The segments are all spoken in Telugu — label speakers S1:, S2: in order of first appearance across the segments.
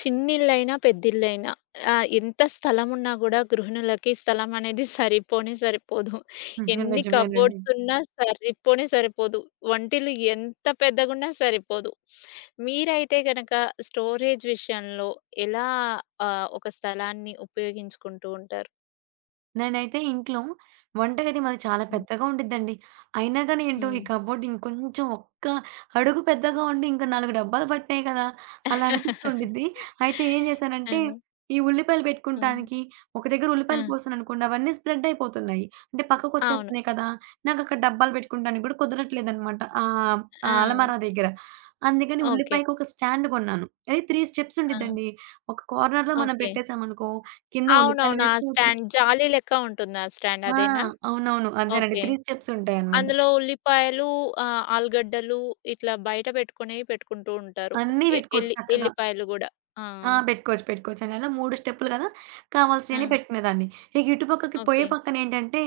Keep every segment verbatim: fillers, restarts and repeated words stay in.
S1: చిన్నిల్లైనా, పెద్దిల్లైనా ఆహ్, ఎంత స్థలమున్నా గూడా గృహిణులకి స్థలం అనేది సరిపోనే సరిపోదు. ఎన్ని
S2: నిజమేనండి.
S1: కబోర్డ్సున్నా సరిపోనే సరిపోదు. వంటిల్లు ఎంత పెద్దగున్నా సరిపోదు. మీరైతే గనక స్టోరేజ్ విషయంలో ఎలా ఆహ్, ఒక స్థలాన్ని ఉపయోగించుకుంటూ ఉంటారు?
S2: నేనైతే ఇంట్లో వంటగది మాది చాలా
S1: హ్మ్.
S2: పెద్దగా ఉండిద్దండి. అయినా గాని ఏంటో ఈ
S1: హ్మ్.
S2: కబోర్డ్ ఇంకొంచెం ఒక్క అడుగు పెద్దగా ఉండి ఇంకా నాలుగు డబ్బాలు పట్టినాయి కదా! అలా అనిపిస్తూ ఉండిద్ది. అయితే ఏం
S1: ఆ!
S2: చేశానంటే ఈ ఉల్లిపాయలు
S1: హ్మ్.
S2: పెట్టుకుంటానికి ఒక దగ్గర
S1: ఆ!
S2: ఉల్లిపాయలు కోసాననుకోండి అవన్నీ స్ప్రెడ్ అయిపోతున్నాయి. అంటే
S1: అవును.
S2: పక్కకొచ్చేస్తున్నాయి కదా! నాకు అక్కడ డబ్బాలు పెట్టుకుంటానికి కూడా కుదరట్లేదనమాట. ఆహ్, ఆ ఆ
S1: ఆ!
S2: అలమారా దగ్గర. అందుకని
S1: ఓకే.
S2: ఉల్లిపాయకి ఒక స్టాండ్ కొన్నాను. అది మూడు స్టెప్స్ ఉండిద్దండి.
S1: ఆ!
S2: ఒక కార్నర్‌లో మనం
S1: ఓకే.
S2: పెట్టేసామనుకో కింద ఉల్లిపాయలు
S1: అవునవును. ఆ
S2: వేసుకోవచ్చు.
S1: స్టాండ్ జాలీ లెక్క ఉంటుంది ఆ స్టాండ్
S2: ఆ!
S1: అదేనా?
S2: అవునవును. అదేనండి.
S1: ఓకే.
S2: మూడు స్టెప్స్ ఉంటాయన్నమాట.
S1: అందులో ఉల్లిపాయలు ఆహ్, ఆలుగడ్డలు ఇట్లా బయట పెట్టుకునేవి పెట్టుకుంటూ ఉంటారు.
S2: అన్నీ
S1: ఎ
S2: పెట్టుకోవచ్చు
S1: ఎల్లి
S2: చక్కగా.
S1: ఎల్లిపాయలు గూడా. ఆ!
S2: ఆ! పెట్టుకోవచ్చు. పెట్టుకోవచ్చండి. అలా మూడు స్టెప్పులు గదా!
S1: ఆ!
S2: కావాల్సినయన్ని పెట్టుకునేదాన్ని. ఇక ఇటు పక్కకి పొయ్యి
S1: ఓకే.
S2: పక్కనేంటంటే,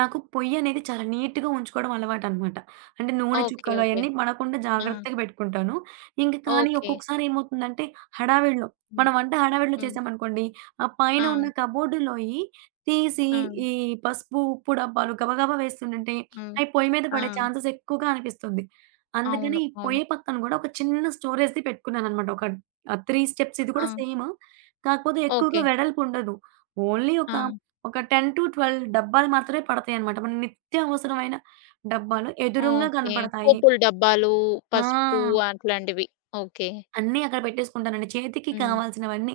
S2: నాకు పొయ్యనేది చాలా నీట్‌గా ఉంచుకోవడం అలవాటనమాట. అంటే నూనె
S1: ఓకే.
S2: చుక్కలు
S1: ఓకే.
S2: అయన్నీ పడకుండా
S1: ఆ!
S2: జాగ్రత్తగా పెట్టుకుంటాను. ఇంక కానీ
S1: ఓకే.
S2: ఒక్కొక్కసారి ఏమవుతుందంటే, హడావిడిలో
S1: హ్మ్.
S2: మనం వంట హడావిడిలో
S1: హ్మ్.
S2: చేశామనుకోండి, ఆ పైన
S1: ఆ!
S2: ఉన్న కబోర్డులోయి తీసి
S1: ఆ!
S2: ఈ పసుపు, ఉప్పు డబ్బాలు గబగబా వేస్తుండంటే,
S1: ఆ!
S2: అయి పొయ్యి మీద
S1: ఆ!
S2: పడే ఛాన్సెస్ ఎక్కువగా అనిపిస్తుంది. అందుకని
S1: అవును. అవును.
S2: పొయ్యి పక్కన గూడా ఒక చిన్న స్టోరేజ్‌ది పెట్టుకున్నాననమాట. ఒక ఆ! మూడు స్టెప్స్ ఇది
S1: ఆ!
S2: కూడా సేము. కాకపోతే ఎక్కువగా
S1: ఓకే.
S2: వెడల్పు ఉండదు. ఓన్లీ ఒక,
S1: ఆ!
S2: ఒక పది పన్నెండు డబ్బాలు మాత్రమే పడతాయన్నమాట. మన నిత్య అవసరమైన డబ్బాలు ఎదురుంగా
S1: ఓకే.
S2: కనపడతాయి.
S1: పోపుల డబ్బాలు, పసుపు
S2: ఆ!
S1: అట్లాంటివి. ఓకే.
S2: అన్నీ అక్కడ పెట్టేసుకుంటానండి. చేతికి
S1: హ్మ్.
S2: కావాల్సినవన్నీ.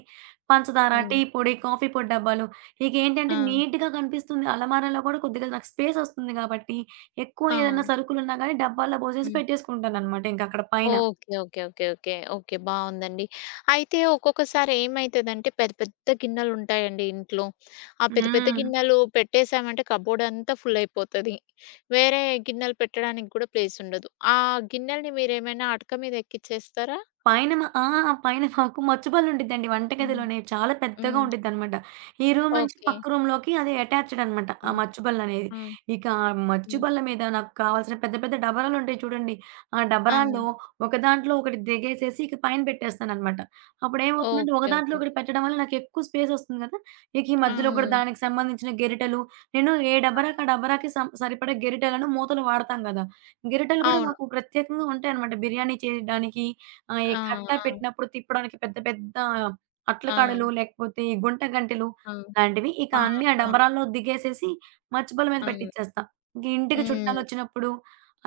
S2: పంచదార,
S1: హ్మ్.
S2: టీ పొడి, కాఫీ పొడి డబ్బాలు. ఇకేంటంటే
S1: ఆ!
S2: నీట్‌గా కనిపిస్తుంది. అలమారాలో కూడా కొద్దిగా నాకు స్పేస్ వస్తుంది గాబట్టి, ఎక్కువ
S1: ఆ!
S2: ఏదైనా సరుకులున్నా గానీ డబ్బాల్లో పోసేసి
S1: హ్మ్.
S2: పెట్టేసుకుంటానన్నమాట ఇంకక్కడ పైన.
S1: Okay. Okay. Okay. Okay. Okay. బావుందండి. అయితే ఒక్కొక్కసారి ఏమైతదంటే పెద్ద పెద్ద గిన్నెలుంటాయండి ఇంట్లో. ఆ పెద్ద పెద్ద
S2: హ్మ్.
S1: గిన్నెలు పెట్టేసామంటే కబోర్డ్ అంతా ఫుల్లయిపోతది. వేరే గిన్నెలు పెట్టడానికి గూడా ప్లేసుండదు. ఆ గిన్నెల్ని మీరేమైనా అటక మీద ఎక్కిచ్చేస్తారా?
S2: పైన మా ఆ! పైన మాకు మచ్చుబళ్ళుండిద్దండి
S1: హ్మ్.
S2: వంటగదిలోనే. చాలా పెద్దగా
S1: హ్మ్.
S2: ఉండిద్దనమాట. ఈ రూమ్ నుంచి
S1: ఓకే.
S2: పక్క రూమ్‌లోకి అది అటాచ్డ్ అనమాట. ఆ
S1: హ్మ్.
S2: మచ్చుబళ్ళనేది.
S1: హ్మ్.
S2: ఇక ఆ
S1: హ్మ్.
S2: మచ్చుబళ్ళ మీద నాకు కావాల్సిన పెద్ద పెద్ద డబరాలుంటాయి చూడండి. ఆ
S1: ఆ!
S2: డబరాల్లో ఒక దాంట్లో ఒకటి దిగేసేసి ఇక పైన పెట్టేస్తాననమాట. అప్పుడేమవుతుందంటే ఒక
S1: ఓకే.
S2: దాంట్లో
S1: ఓకే. ఓకే.
S2: ఒకటి పెట్టడం వల్ల నాకెక్కువ స్పేసొస్తుంది గదా! ఇక ఈ
S1: ఆ!
S2: మధ్యలో కూడా దానికి సంబంధించిన గెరిటెలు నేను ఏ డబరాకి ఆ డబరాకి సం సరిపడా గెరిటెలను మూతలు వాడతాం గదా! గెరిటెలు గూడా
S1: అవును.
S2: మాకు ప్రత్యేకంగా ఉంటాయనమాట. బిర్యానీ చేయడానికి ఆ! ఈ
S1: ఆ!
S2: కట్ట పెట్టినప్పుడు తిప్పడానికి పెద్ద పెద్ద అట్ల
S1: ఆ! ఆ!
S2: కాడలు, లేకపోతే ఈ గుంట గంటెలు
S1: ఆ!
S2: లాంటివి. ఇక
S1: ఆ! ఆ!
S2: అన్నీ ఆ డబరాల్లో దిగేసేసి మచ్చిపొల మీద
S1: అవును.
S2: పెట్టిచ్చేస్తా. ఇంక ఇంటికి
S1: హ్మ్.
S2: చుట్టాలొచ్చినప్పుడు,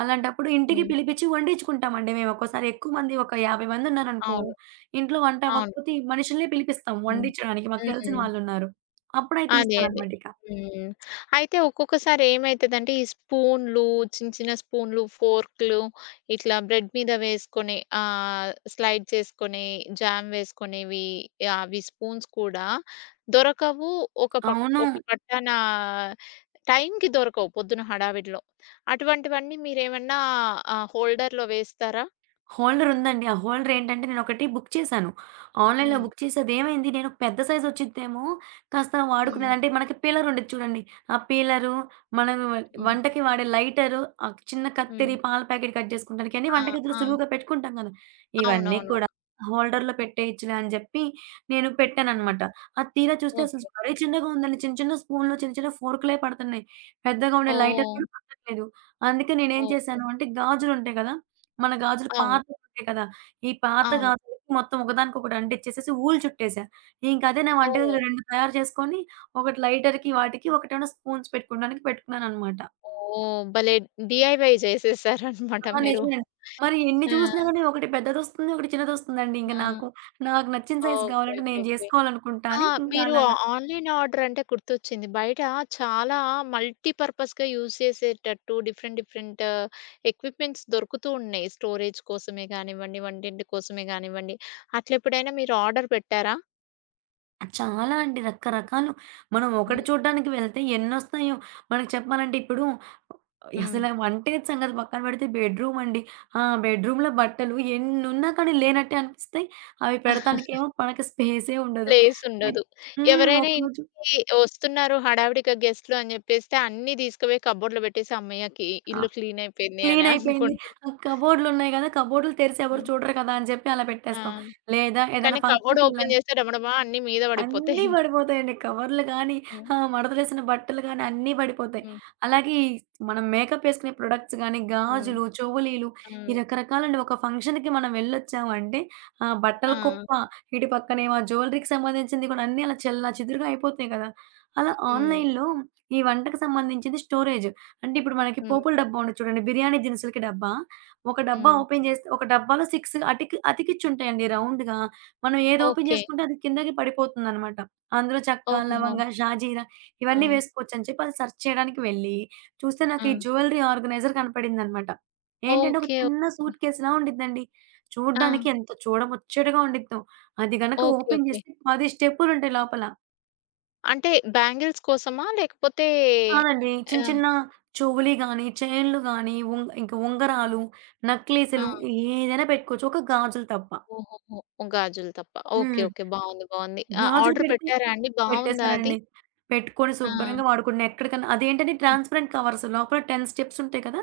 S2: అలాంటప్పుడు ఇంటికి
S1: హ్మ్.
S2: పిలిపిచ్చి వండించుకుంటామండి మేము. ఒక్కోసారి ఎక్కువ మంది ఒక యాభై మందున్నారనుకో,
S1: అవును.
S2: ఇంట్లో వంట
S1: అవును.
S2: అవ్వకపోతే మనుషులనే పిలిపిస్తాం
S1: హ్మ్.
S2: వండించడానికి. మాకు తెలిసిన
S1: హ్మ్.
S2: వాళ్ళున్నారు. అప్పుడయి
S1: అదే. అదే.
S2: తీస్తాననమాట ఇక.
S1: హ్మ్. అయితే ఒక్కొక్కసారి ఏమైతదంటే ఈ స్పూన్‌లు చిన్న చిన్న స్పూన్‌లు, ఫోర్క్‌లు ఇట్లా బ్రెడ్ మీద వేసుకొని ఆహ్, స్లైడ్ చేసుకొని జామ్ వేసుకునేవి అవి స్పూన్స్ కూడా దొరకవు. ఒక పక్
S2: అవును.
S1: ఒక పట్టాన టైంకి దొరకవు పొద్దున హడావిడిలో. అటువంటివన్నీ మీరేమన్నా ఆహ్, హోల్డర్‌లో వేస్తారా?
S2: హోల్డర్ ఉందండి. ఆ హోల్డర్ ఏంటంటే నేనొకటి బుక్ చేశాను. ఆన్‌లైన్‌లో
S1: హ్మ్.
S2: బుక్ చేసి అదేమైంది నేను ఒక పెద్ద సైజ్ వచ్చిద్దేమో కాస్త
S1: హ్మ్.
S2: వాడుకునేది అంటే మనకి పీలర్ ఉండిద్ది చూడండి. ఆ పీలరు, మనం
S1: హ్మ్.
S2: వంటకి వాడే లైటరు, ఆ చిన్న
S1: హ్మ్.
S2: కత్తెరి, పాల ప్యాకెట్ కట్ జేసుకోవడానికి అన్ని
S1: ఆ!
S2: వంటగదిలో
S1: ఆ!
S2: సులువుగా పెట్టుకుంటాం గదా! ఇవన్నీ
S1: అవునవునవును.
S2: కూడా హోల్డర్‌లో పెట్టేయచ్చులే అని జెప్పి నేను
S1: హ్మ్.
S2: పెట్టాననమాట. అది తీరా చూస్తే అసలు
S1: ఓకే.
S2: మరీ చిన్నగా ఉందండి. చిన్న చిన్న స్పూన్‌లు, చిన్న చిన్న ఫోర్కులే పడుతున్నాయి. పెద్దగా ఉండే లైటర్
S1: ఓహ్!
S2: కూడా పడట్లేదు. అందుకే నేనేం
S1: ఓకే.
S2: చేశాను అంటే గాజులుంటాయి గదా! మన గాజులు
S1: అవును.
S2: పాతవుంటాయి కదా! ఈ పాత
S1: అవును.
S2: గాజులకి మొత్తం ఒకదానికొకటి అంటిచ్చేసేసి వూలు చుట్టేసా. ఇంకదే నా
S1: ఓహ్!
S2: వంటగదిలో రెండు తయారు చేసుకొని, ఒకటి లైటర్‌కి వాటికి, ఒకటేమో స్పూన్స్ పెట్టుకోడానికి పెట్టుకున్నాననమాట.
S1: ఓహ్! భలే డీఐవై చేసేసారనమాట
S2: ఆ!
S1: మీరు.
S2: నిజమేనండి. మరి ఎన్ని
S1: ఆ!
S2: చూసినా గాని ఒకటి పెద్దదొస్తుంది, ఒకటి చిన్నదొస్తుందండి. ఇంక
S1: ఆ!
S2: నాకు, నాకు నచ్చిన సైజ్
S1: ఓకే.
S2: గావాలంటే
S1: ఓకే.
S2: నేను
S1: ఓకే.
S2: జేసుకోవాలనుకుంటా
S1: ఆ!
S2: అని ఇంకా
S1: మీరు
S2: అలాగా.
S1: ఆన్‌లైన్ ఆర్డర్ అంటే గుర్తొచ్చింది. బయట చాలా మల్టీ పర్పస్‌గా యూజ్ చేసేటట్టు డిఫరెంట్ డిఫరెంట్ ఎక్విప్‌మెంట్స్ దొరుకుతూ ఉన్నాయి. స్టోరేజ్ కోసమే గానివ్వండి, వంటింటి కోసమే గానివ్వండి. అట్లెప్పుడైనా మీరు ఆర్డర్ పెట్టారా?
S2: చాలా అండి. రకరకాలు. మనం
S1: హ్మ్.
S2: ఒకటి చూడ్డానికి వెళ్తే ఎన్నొస్తాయో. మనకు చెప్పాలంటే ఇప్పుడు
S1: హ్మ్.
S2: అసల వంటగది సంగతి పక్కన పెడితే బెడ్‌రూమ్ అండి. ఆ బెడ్‌రూమ్‌లో బట్టలు ఎన్నున్నా కానీ లేనట్టే అనిపిస్తాయి. అవి పెడతానికేమో మనకి స్పేసే ఉండదు. అయి
S1: ప్లేసుండదు.
S2: హ్మ్.
S1: ఎవరైనా
S2: ఒకరోజు.
S1: ఇంటికి ఒస్తున్నారు హడావిడిగా గెస్ట్‌లు అని జెప్పేస్తే అన్నీ తీసుకుపోయి కబోర్డ్‌లో బెట్టేసి, హమ్మయ్యకి
S2: ఆ!
S1: ఇల్లు క్లీన్ అయిపోయింది అని
S2: క్లీన్ అయిపోయింది.
S1: అనుకుంటాం.
S2: కబోర్డ్‌లున్నాయి గదా! కబోర్డ్‌లు తెరిసి ఎవరు
S1: హ్మ్.
S2: చూడరు కదా! అని చెప్పి అలా
S1: ఆ!
S2: పెట్టేస్తాం. లేదా
S1: కానీ
S2: ఏదైనా
S1: కబోర్డ్ ఓపెన్
S2: ఫంక్షన్‌కెళ్ళాలి
S1: జేస్తే డమడమా అన్నీ మీద
S2: అన్నీ
S1: పడిపోతాయి.
S2: పడిపోతాయండి. కవర్లు గానీ,
S1: హ్మ్.
S2: ఆహ్, మడతలేసిన బట్టలు గానీ అన్నీ పడిపోతాయి.
S1: హ్మ్.
S2: అలాగే ఈ మనం మేకప్ ఏసుకునే ప్రొడక్ట్స్ గానీ,
S1: హ్మ్.
S2: గాజులు, చెవులీలు ఈ
S1: హ్మ్.
S2: రకరకాలండి. ఒక ఫంక్షన్‌కి మనం వెళ్ళొచ్చామంటే ఆహ్, బట్టల
S1: ఆ!
S2: కుప్ప, ఇటు పక్కనేమో జ్యువెలరీకి సంబంధించింది కూడా అన్నీ అలా చెల్లా చెదురుగా అయిపోతున్నాయి కదా! అలా
S1: హ్మ్.
S2: ఆన్‌లైన్‌లో ఈ వంటకు సంబంధించింది స్టోరేజ్. అంటే ఇప్పుడు మనకి
S1: హ్మ్.
S2: పోపుల డబ్బా ఉండదు చూడండి. బిర్యానీ దినుసులకి డబ్బా. ఒక డబ్బా
S1: హ్మ్.
S2: ఓపెన్ చేస్తే ఒక డబ్బాలో ఆరు అతికి అతికిచ్చుంటాయండి రౌండ్‌గా. మనం ఏది ఓపెన్
S1: ఓకే.
S2: చేసుకుంటే అది కిందకి పడిపోతుందనమాట. అందులో చెక్క,
S1: ఓహోహో!
S2: లవంగ, షాజీరా
S1: ఆ!
S2: ఇవన్నీ వేసుకోవచ్చని చెప్పి అది సెర్చ్ చేయడానికి వెళ్ళి, చూస్తే నాకు
S1: ఆ!
S2: ఈ జ్యువెలరీ ఆర్గనైజర్ కనపడిందనమాట. ఏంటంటే ఒక
S1: ఓకే. ఓ
S2: చిన్న సూట్ కేస్‌లా ఉండిద్దండి.
S1: ఆ!
S2: చూడ్డానికి ఎంత చూడముచ్చటగా ఉండిద్దో. అది గనక
S1: ఓకే.
S2: Open
S1: okay.
S2: చేస్తే పది స్టెప్పులుంటాయి లోపల.
S1: అంటే బ్యాంగిల్స్ కోసమా? లేకపోతే
S2: కాదండి. చిన్న
S1: ఆ!
S2: చిన్న చెవులి గాని, చైన్‌లు గాని, ఉం ఇంకా
S1: ఆ!
S2: ఉంగరాలు,
S1: ఆ!
S2: నక్లీసులు ఏదైనా పెట్టుకోవచ్చు. ఒక గాజులు తప్ప.
S1: ఓహోహో! గాజులు తప్ప. ఓకే.
S2: హ్మ్.
S1: ఓకే. బావుంది. బావుంది. ఆ!
S2: గాజులు
S1: ఆర్డర్
S2: పెడితే
S1: పెట్టారా అండి? బావుందా అది?
S2: పెట్టేసానండి. పెట్టుకొని
S1: ఆ!
S2: శుభ్రంగా వాడుకున్నా. ఎక్కడికన్నా అదేంటంటే
S1: ఆ!
S2: ట్రాన్స్పరెంట్ కవర్స్ లోపల పది స్టెప్స్ ఉంటాయి కదా!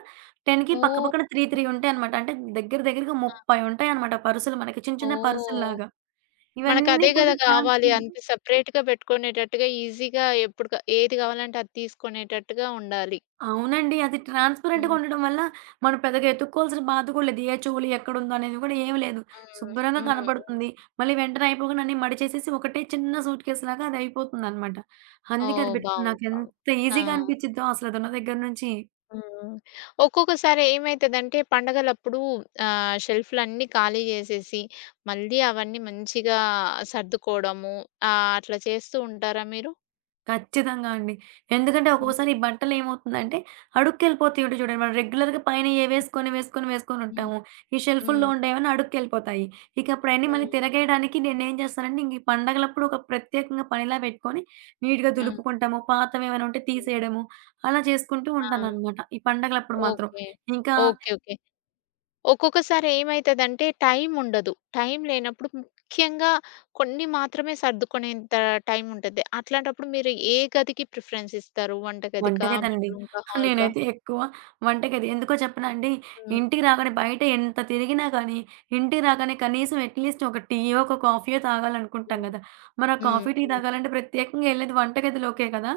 S2: 10కి పక్క
S1: ఓహ్!
S2: పక్కన మూడు, మూడు ఉంటాయన్నమాట. అంటే దగ్గర దగ్గరగా
S1: ఆ!
S2: ముప్పై ఉంటాయన్నమాట పర్సులు మనకి చిన్న చిన్న
S1: ఓహ్!
S2: పర్సుల్లాగా. ఇవన్నీ
S1: మనకదే
S2: కూడా
S1: గదా కావాలి.
S2: ట్రాన్స్పరెంట్.
S1: అంత సెపరేట్‌గా పెట్టుకునేటట్టుగా ఈజీగా ఎప్పుడు క ఏది కావాలంటే అది తీసుకునేటట్టుగా ఉండాలి.
S2: అవునండి. అది ట్రాన్స్‌పరెంట్‌గా
S1: హ్మ్.
S2: ఉండడం వల్ల, మనం పెద్దగా ఎతుక్కోవాల్సిన బాధ కూడా లేదు. ఏ చెవులు ఎక్కడుందో అనేది కూడా ఏమి లేదు.
S1: హ్మ్.
S2: శుభ్రంగా
S1: హ్మ్. హ్మ్.
S2: కనపడుతుంది. మళ్ళీ వెంటనే అయిపోగానే అన్నీ మడిచేసేసి ఒకటే చిన్న సూట్ కేస్‌లాగా అది అయిపోతుందనమాట. అందుకే అది
S1: ఓహ్!
S2: పెట్టుకుని
S1: బావుంది. బావుంది.
S2: నాకెంత
S1: ఆ!
S2: ఈజీగా అనిపిచ్చిద్దో అసలది ఉన్న దగ్గర నుంచి.
S1: హ్మ్. ఒక్కొక్కసారి ఏమైతదంటే పండగలప్పుడు ఆహ్, షెల్ఫ్‌లన్నీ ఖాళీ జేసేసి, మళ్ళీ అవన్నీ మంచిగా సర్దుకోవడము ఆహ్, అట్లా చేస్తూ ఉంటారా మీరు?
S2: ఖచ్చితంగా అండి. ఎందుకంటే
S1: హ్మ్.
S2: ఒక్కోసారి ఈ బట్టలేమవుతుందంటే అడుక్కెళ్ళిపోతాయుంటాయి చూడండి. మనం రెగ్యులర్‌గా పైనయే వేసుకొని, వేసుకొని,
S1: హ్మ్.
S2: వేసుకొనుంటాము. ఈ షెల్ఫుల్లో
S1: హ్మ్.
S2: ఉండేవన్నీ అడుక్కెళ్ళిపోతాయి. ఇక అప్పుడయన్నీ మళ్ళీ
S1: హ్మ్.
S2: తిరగేయడానికి నేనేం చేస్తానంటే ఇంక ఈ పండగలప్పుడు ఒక ప్రత్యేకంగా పనిలా పెట్టుకొని నీట్‌గా
S1: హ్మ్.
S2: దులుపుకుంటాము. పాతవేమైనా ఉంటే
S1: హ్మ్.
S2: తీసేయడము అలా చేసుకుంటూ
S1: ఆ!
S2: ఉంటాననమాట. ఈ పండగలప్పుడు మాత్రం.
S1: ఓకే.
S2: ఇంకా
S1: ఓకే. ఓకే. ఒక్కొక్కసారి ఏమైతదంటే టైం ఉండదు. టైం లేనప్పుడు ముఖ్యంగా కొన్ని మాత్రమే సర్దుకునేంత టైం ఉంటది. అట్లాంటప్పుడు మీరు ఏ గదికి ప్రిఫరెన్స్ ఇస్తారు? వంటగదికా?
S2: వంటగదండి.
S1: బెడ్‌రూమ్‌కా? హాల్‌కా?
S2: నేనైతే ఎక్కువ వంటగది. ఎందుకో చెప్పనా అండి,
S1: హ్మ్.
S2: ఇంటికి రాగానే బయట ఎంత తిరిగినా కానీ, ఇంటికి రాగానే కనీసం అట్‌లీస్ట్ ఒక టీయో, ఒక కాఫీయో తాగాలనుకుంటాం
S1: హ్మ్.
S2: గదా! మరి ఆ
S1: హ్మ్.
S2: కాఫీ, టీ తాగాలంటే ప్రత్యేకంగా ఎళ్ళేది వంటగదిలోకే కదా!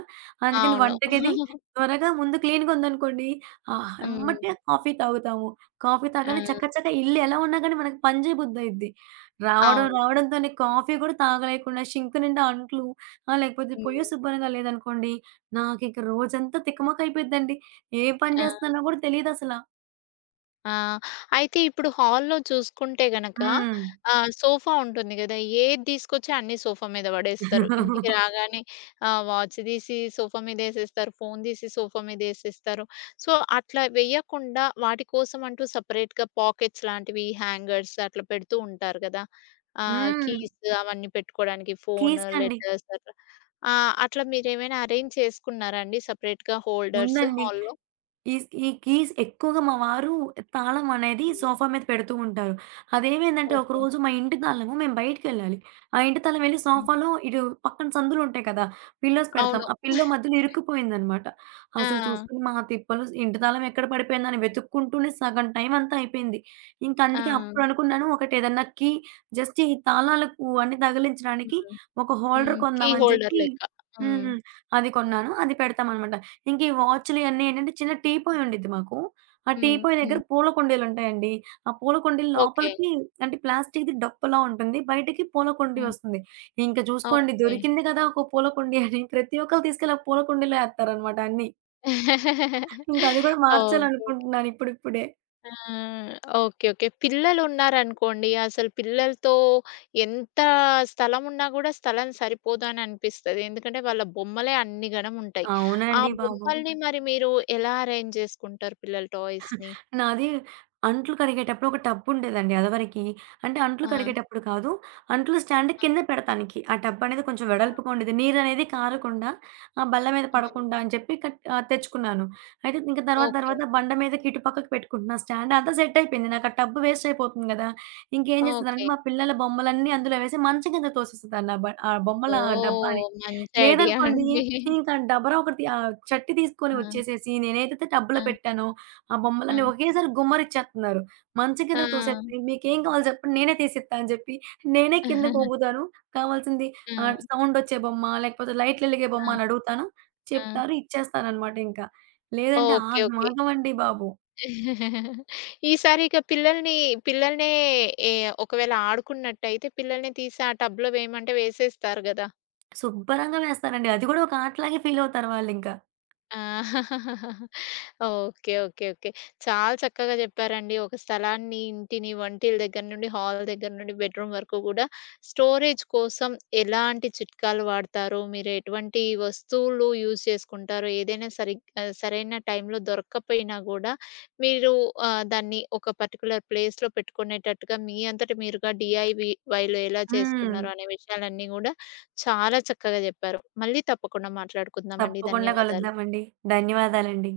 S2: అందుకని
S1: అవును.
S2: వంటగది త్వరగా ముందు క్లీన్‌గా ఉందనుకోండి, ఆహ్,
S1: హ్మ్.
S2: ఎమ్మటే కాఫీ తాగుతాము. కాఫీ
S1: ఆ!
S2: తాగానే చక చక ఇల్లు ఎలా ఉన్నా గానీ మనకు పని చేయబుద్దయిద్ది. రావడం
S1: అవును.
S2: రావడంతోనే కాఫీ గూడా తాగలేకుండా, సింక్ నిండా అంట్లు, ఆహ్, లేకపోతే పొయ్య
S1: హ్మ్.
S2: శుభ్రంగా లేదనుకోండి నాకింక రోజంతా తికమక అయిపోయిద్దండి. ఏ పని
S1: ఆ!
S2: జేస్తున్నానో గూడా తెలీదసల.
S1: ఆ! అయితే ఇప్పుడు హాల్‌లో చూసుకుంటే గనక
S2: హ్మ్.
S1: ఆహ్, సోఫా ఉంటుంది గదా! ఏది తీసుకొచ్చి అన్నీ సోఫా మీద పడేస్తారు. ఇంటికి రాగానే ఆహ్, వాచ్ తీసి సోఫా మీదేసేస్తారు. ఫోన్ తీసి సోఫా మీదేసేస్తారు. సో, అట్లా వెయ్యకుండా వాటి కోసం అంటూ సెపరేట్‌గా పాకెట్స్ లాంటివి, హ్యాంగర్స్ అట్లా పెడుతూ ఉంటారు గదా! ఆహ్,
S2: హ్మ్.
S1: కీస్ అవన్నీ పెట్టుకోవడానికి ఫోన్,
S2: కేస్‌కండి.
S1: లెటర్స్ అట్లా. ఆ! అట్లా మీరేమైనా అరేంజ్ చేసుకున్నారా అండి? సెపరేట్‌గా హోల్డర్స్
S2: ఉందండి.
S1: హాల్‌లో?
S2: ఈ ఈ కీస్ ఎక్కువగా మా వారు తాళం అనేది
S1: హ్మ్.
S2: సోఫా మీద పెడుతూ ఉంటారు. అదేమైందంటే
S1: ఓకే.
S2: ఒకరోజు మా ఇంటి తాళము మేము బయటికెళ్ళాలి. ఆ ఇంటి తాళం వెళ్లి
S1: హ్మ్.
S2: సోఫాలో ఇటు పక్కన సందులుంటాయి కదా! పిల్లోస్ పెడతాం.
S1: అవును.
S2: ఆ పిల్లో మధ్యలో ఇరుక్కుపోయిందనమాట.
S1: ఆ!
S2: అసలు చూసుకొని మా తిప్పలు ఇంటి తాళం ఎక్కడ పడిపోయిందని వెతుక్కుంటూనే సగం టైం అంతా అయిపోయింది. ఇంక అందుకే
S1: ఆ!
S2: అప్పుడు అనుకున్నాను ఒకటి ఏదన్నా కీ జస్ట్ ఈ తాళాలకు అన్నీ తగిలించడానికి
S1: హ్మ్.
S2: ఒక హోల్డర్
S1: హ్మ్. కీ
S2: కొందాం అని
S1: హోల్డర్
S2: చెప్పి
S1: లెక్క.
S2: హ్మ్.
S1: హ్మ్.
S2: హ్మ్. అది కొన్నాను. అది పెడతామనమాట. ఇంక ఈ వాచ్‌లు ఇయన్నీ ఏంటంటే చిన్న టీ పొయి ఉండిద్ది మాకు. ఆ టీ
S1: హ్మ్.
S2: పొయి దగ్గర
S1: హ్మ్.
S2: పూల కుండీలుంటాయండి. ఆ పూల కుండీల
S1: ఓకే.
S2: లోపలికి అంటే ప్లాస్టిక్‌ది డప్పలా ఉంటుంది. బయటకి పూల కుండీ
S1: హ్మ్.
S2: వస్తుంది. ఇంక చూసుకోండి
S1: ఓకే.
S2: దొరికింది కదా! ఒక పూల కుండీ అని ప్రతి ఒక్కళ్ళు తీసుకెళ్ళి ఆ పూల కుండీలో ఎత్తారనమాట అన్నీ. ఇంక అది కూడా
S1: ఓకే. ఓకే.
S2: మార్చాలనుకుంటున్నాను ఇప్పుడిప్పుడే.
S1: ఆ! ఓకే. ఓకే. పిల్లలున్నారనుకోండి, అసలు పిల్లలతో ఎంత స్థలం ఉన్నా కూడా స్థలం సరిపోదు అని అనిపిస్తది. ఎందుకంటే వాళ్ళ బొమ్మలే అన్ని ఘనం ఉంటాయి. ఆ
S2: అవునండి బాబు.
S1: బొమ్మల్ని మరి మీరు ఎలా అరేంజ్ చేసుకుంటారు పిల్లల టాయ్స్‌ని?
S2: నాది అంట్లు కడిగేటప్పుడు ఒక టబ్బుండేదండి అదివరకి. అంటే అంట్లు
S1: ఆ!
S2: కడిగేటప్పుడు కాదు. అంట్లు స్టాండ్
S1: ఆ!
S2: కింద పెడతానికి. ఆ టబ్బనేది కొంచెం
S1: ఆ!
S2: వెడల్పుగా ఉండేది. నీరనేది కారకుండా ఆ బల్ల మీద
S1: హ్మ్.
S2: పడకుండా అని చెప్పి కట్ ఆహ్, తెచ్చుకున్నాను. అయితే ఇంక తర్వాత
S1: ఓకే.
S2: తర్వాత బండ మీదకి ఇటు పక్కకి పెట్టుకుంటున్నా స్టాండ్. అంతా సెట్ అయిపోయింది. నాకు ఆ టబ్ వేస్ట్ అయిపోతుంది గదా! ఇంకేం చేసేదానంటే
S1: ఓకే.
S2: మా పిల్లల బొమ్మలన్నీ అందులో వేసి మంచం కింద తోసేసేదాన్ని ఆ బ ఆ బొమ్మల డబ్బాని.
S1: ఓహ్! మంచి ఐడియా
S2: లేదనుకోండి
S1: అండి.
S2: ఇంకా డబరా ఒకటి ఆహ్, చట్టి తీసుకొని
S1: ఆ!
S2: వచ్చేసేసి నేనేదైతే టబ్‌లో
S1: ఆ!
S2: పెట్టానో ఆ
S1: ఆ!
S2: బొమ్మలన్నీ ఒకేసారి గుమ్మరిచ్చేత్తన్నారు. మంచం
S1: ఆ!
S2: కిందకి తోసేత్తే "మీకేం కావాలో చెప్పండి నేనే తీసిత్తా" అని చెప్పి నేనే
S1: ఆ!
S2: కిందకి వంగుతాను. కావాల్సింది ఆహ్, సౌండొచ్చే బొమ్మ, లేకపోతే లైట్‌లెలిగే
S1: ఆ!
S2: బొమ్మ అని అడుగుతాను.
S1: ఆ!
S2: చెప్తారు, ఇచ్చేస్తాననమాట ఇంకా. లేదంటే
S1: ఓకే. ఓకే.
S2: ఆగమాగమండి బాబు.
S1: ఈసారి ఇక పిల్లల్ని పిల్లల్నే ఏ ఒకవేళ ఆడుకున్నట్టయితే పిల్లల్ని తీసి ఆ టబ్‌లో వేయమంటే వేసేస్తారు గదా!
S2: శుభ్రంగా వేస్తానండి. అది కూడా ఒక ఆటలాగే ఫీలవుతారు వాళ్ళింకా.
S1: ఆ! ఓకే. ఓకే. ఓకే. చాలా చక్కగా చెప్పారండి. ఒక స్థలాన్ని, ఇంటిని, వంటిల దగ్గర నుండి, హాల్ దగ్గర నుండి, బెడ్‌రూమ్ వరకు గూడా స్టోరేజ్ కోసం ఎలాంటి చిట్కాలు వాడతారు? మీరు ఎటువంటి వస్తువులు యూజ్ చేసుకుంటారు? ఏదైనా సరిగ్ ఆహ్, సరైన టైంలో దొరక్కపోయినా గూడా మీరు ఆహ్, దాన్ని ఒక పర్టిక్యులర్ ప్లేస్‌లో పెట్టుకునేటట్టుగా మీ అంతట మీరుగా డీఐవీవైలో ఎలా
S2: హ్మ్.
S1: చేసుకున్నారు అనే విషయాలన్నీ గూడా చాలా చక్కగా జెప్పారు. మళ్ళీ తప్పకుండా మాట్లాడుకుందామండి.
S2: తప్పకుండా
S1: ధన్యవాదాలు.
S2: కలుద్దామండి. ధన్యవాదాలండి.